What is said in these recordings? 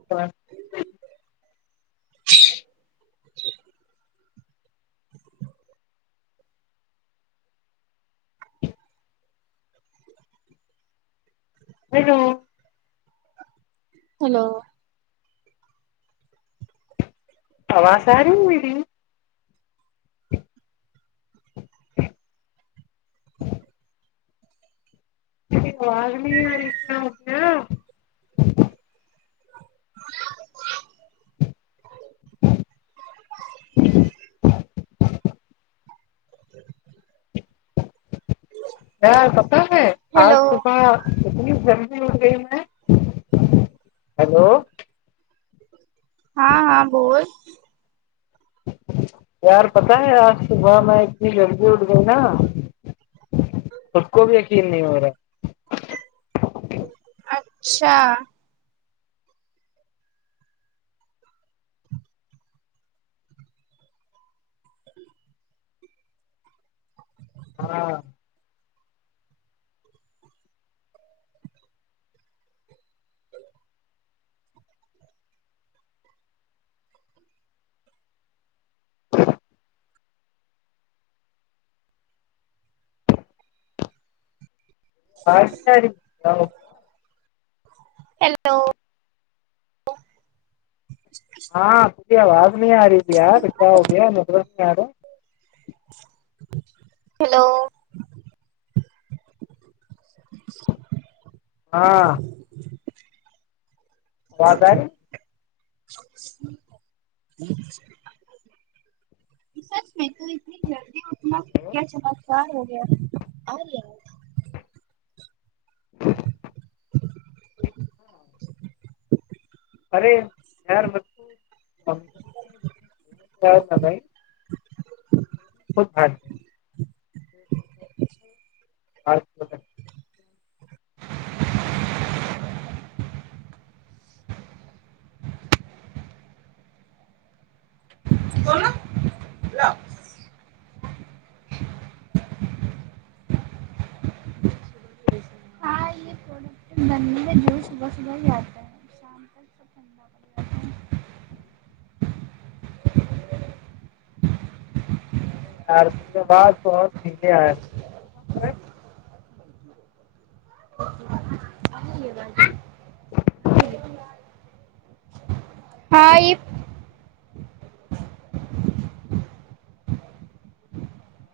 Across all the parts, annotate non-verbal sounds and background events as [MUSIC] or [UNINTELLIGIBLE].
[UNINTELLIGIBLE] [UNINTELLIGIBLE] hello hello اواز ارہی ہے میری اواز نہیں ارہی [UNINTELLIGIBLE] [INAUDIBLE] یار پتہ ہے آج ہیلو صبح اتنی جلدی ہو گئی ہے ہیلو ہاں ہاں بول یار پتہ ہے آج صبح میں اتنی جلدی اٹھ گئی نا سب کو بھی یقین نہیں ہو رہا اچھا ہاں [UNINTELLIGIBLE] ہیلو ہاںھی آواز نہیں [UNINTELLIGIBLE] ہیلو ہاں آواز ارہی سچ میں تو اتنی جلدی ہیلو [UNINTELLIGIBLE] ارے [UNINTELLIGIBLE] بھگ لاگے گئی آج بولو ہاں یہ [UNINTELLIGIBLE] جو صبح صبح بی آتا ہے شام تک سب ٹھنڈا پڑ چار دن کے بعد بہت [UNINTELLIGIBLE] جاتا ہے [UNINTELLIGIBLE]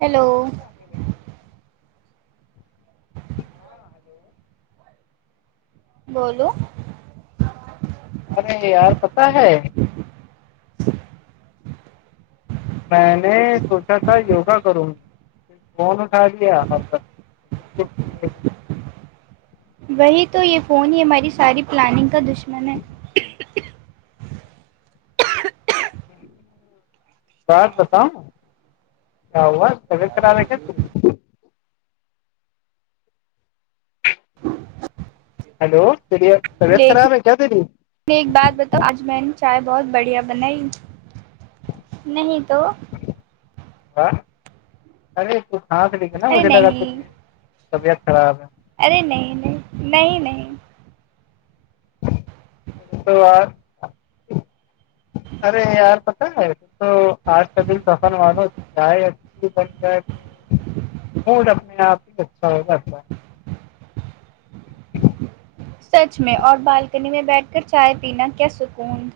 ہیلو [UNINTELLIGIBLE] بولو ارے یار پتہ ہے میں نے سوچا تھا یوگا کروں [UNINTELLIGIBLE] فون وہی تو یہ فون ہی ہماری ساری پلاننگ کا دشمن ہے بات بتاؤں کیا ہوا طبیعت خراب ہے ہیلو تیریت طبیعت خراب ہے کیا تیری میں ایک بات بتاوں آج میں نے چائے بہت بڑھیا بنائی نہیں تو [UNINTELLIGIBLE] ارے نہیں طبیعت خراب ہے ارے نہیں نہیں نہیں نہیں تو ار ارے یار پتہ ہے تو آج کا دن سفر والو [UNINTELLIGIBLE] اپنے آپ ہی اچھا ہوگا سچ میں اور بالکنی میں بیٹھ کر چائے پینا کیا سکون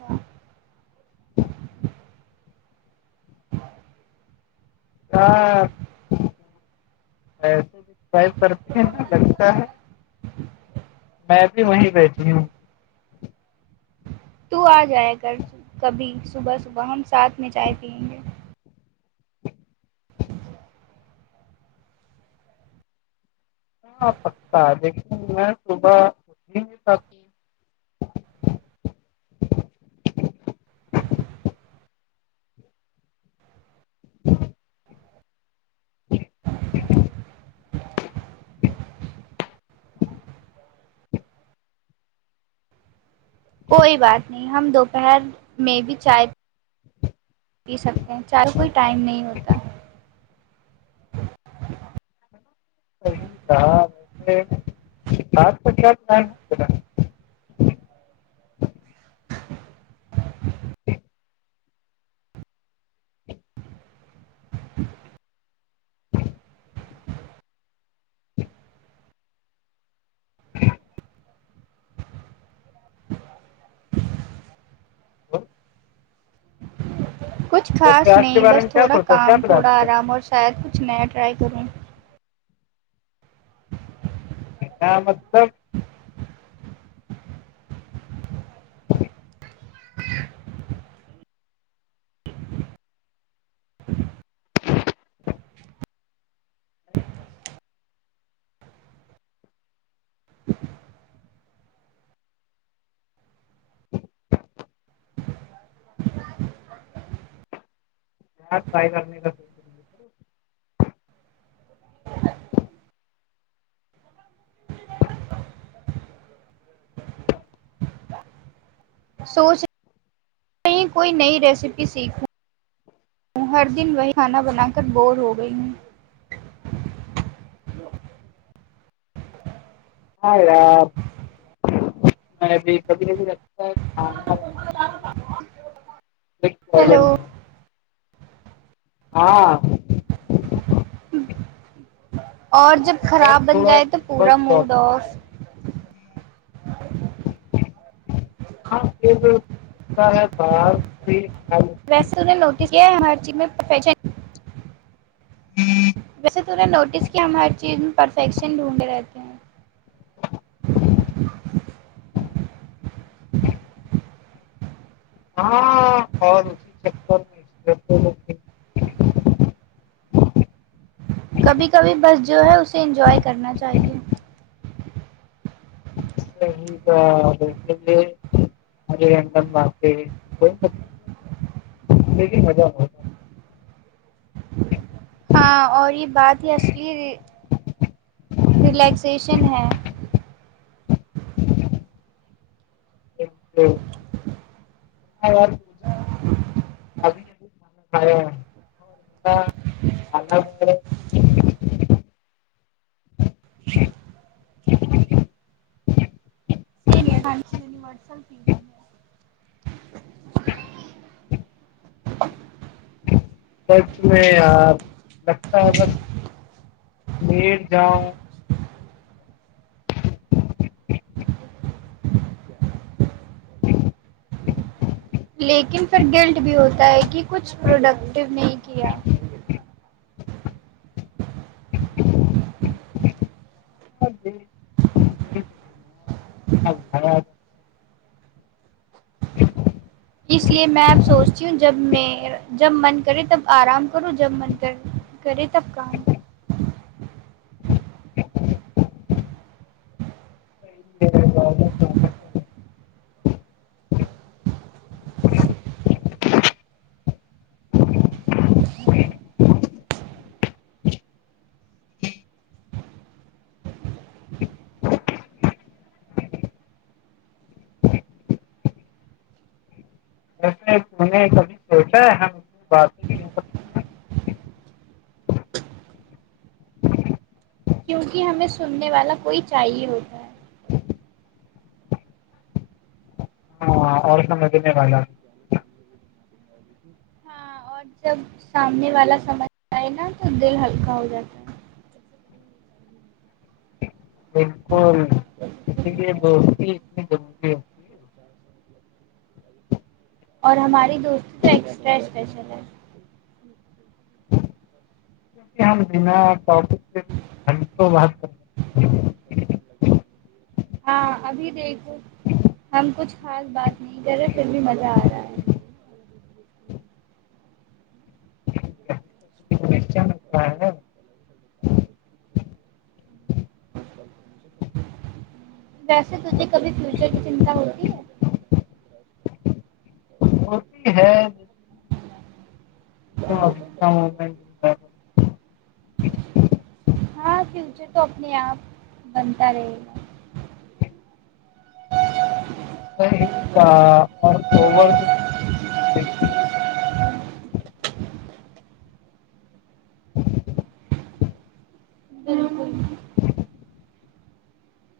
ہاں [UNINTELLIGIBLE] تو آ جائے کر کبھی صبح صبح ہم ساتھ میں چائے پیئیے گے [UNINTELLIGIBLE] کوئی بات نہیں ہم دوپہر میں بھی چائے پی سکتے چاہے کوئی ٹائم نہیں ہوتا [UNINTELLIGIBLE] [INAUDIBLE] [UNINTELLIGIBLE] کچھ ویسے خاص آج کے نہیں بارے بس میں کیا تھوڑا سوچا کیا کام پلان تھوڑا ہے تیرا آرام اور شاید کچھ نیا ٹرائی کروں کیا مطلب [INAUDIBLE] [UNINTELLIGIBLE] [INAUDIBLE] سوچ کوئی نئی ریسیپی سیکھوں ہر دن وہی کھانا بنا کر بور ہو گئی ہوں ہائے یار میں ابھی کھی بھی لگتا ہے کی ہیلو [INAUDIBLE] ہاں اور جب یار خراب بن تھوڑا جائے تو پورا نیٹورک موڈ پرابلم آ رہی اوف ہے ہاں پتا ہے [UNINTELLIGIBLE] ویسے تو نے نوٹس کیا ہے ہر چیز میں فیشن جی ویسے توہ نے نوٹس کیا ہم ہر چیز میں پرفیکشن ڈھونڈے رہتے ہیں ہاں اور اسی چکر میں کبھی کبھی بس جو ہے اسے انجوائے کرنا چاہیے صحیح تھا بلکل بھی مے ایک دم واقی کو م دیک مزہ بہت آتا ہاں اور یہ بات ہی اصلی ریلیکسیشن ہے [INAUDIBLE] [UNINTELLIGIBLE] [UNINTELLIGIBLE] ا، یکچویلی میں یار لگتا ہے بس میر جاؤں [INAUDIBLE] [INAUDIBLE] ہے، لیکن پھر گلٹ بھی ہوتا ہے کہ کچھ پروڈکٹو نہیں کیا [UNINTELLIGIBLE] [UNINTELLIGIBLE] اس لیے میں اب سوچتی ہوں جب میں جب من کرے تب آرام کروں جب من کر کرے تب کام [UNINTELLIGIBLE] [UNINTELLIGIBLE] [UNINTELLIGIBLE] [UNINTELLIGIBLE] ہیں کیوںکہ ہمیں سننے والا کوئی چاہیے ہوتا ہے ہاں اور سب مزنے میں والا ہاں اور جب سامنے والا سمجھ آ ہے نا تو دل ہلکا ہو جاتا ہے بالکل اسی لیے دوستی اتنی موری ہوتی ہے اور ہماری دوست تو ایکسٹرا اسشل ہے [UNINTELLIGIBLE] ہاں ابھی دیکھو ہم کچھ خاص بات نہیں کر رہے پھر بھی مزہ آ رہا ہے [UNINTELLIGIBLE] ویسے تھے کبھی فیوچر کی چنتا ہوتی ہے ہوتی ہے ب ہا بیہ ہاں فیوچر تو اپنے آپ بنتا رہے گا اور اوور اچھا بلکل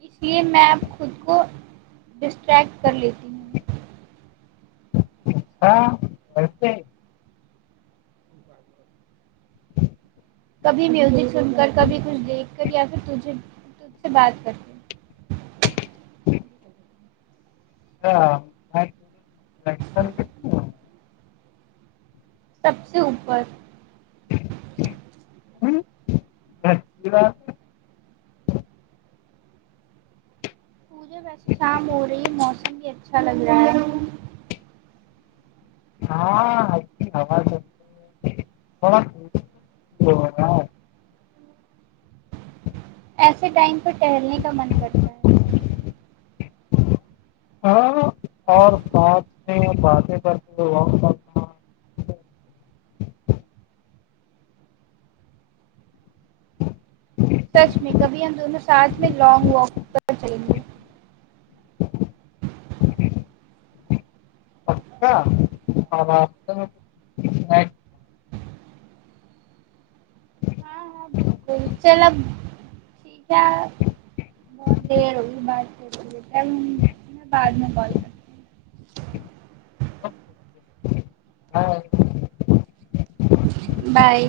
اس لیے میں آپ خود کو ڈسٹریکٹ کر لیتی ہوں ہاں کرتے کبھی میوزک سن کر کبھی کچھ دیکھ کر یا پھر تجھے تجھ سے بات کر کے ہاں ل [UNINTELLIGIBLE] سب سے اوپر ج ج ویسے شام ہو رہی ہے موسم بھی اچھا لگ رہا ہے ہاں ہاں سب رہا ہے ایسے ٹائم پ ٹہلنے کا من کرتا ہے ہا نہیں بسے پرس تو بت سچ میں کبھی ہم دونوں ساتھ میں لانگ واک کر چلیں گے ہاں ہ ہاں [UNINTELLIGIBLE] چلو ٹھیک ہے بہت دیر ہوگئی بات کر کے لی میں بعد میں کال کر اسنیکس بائے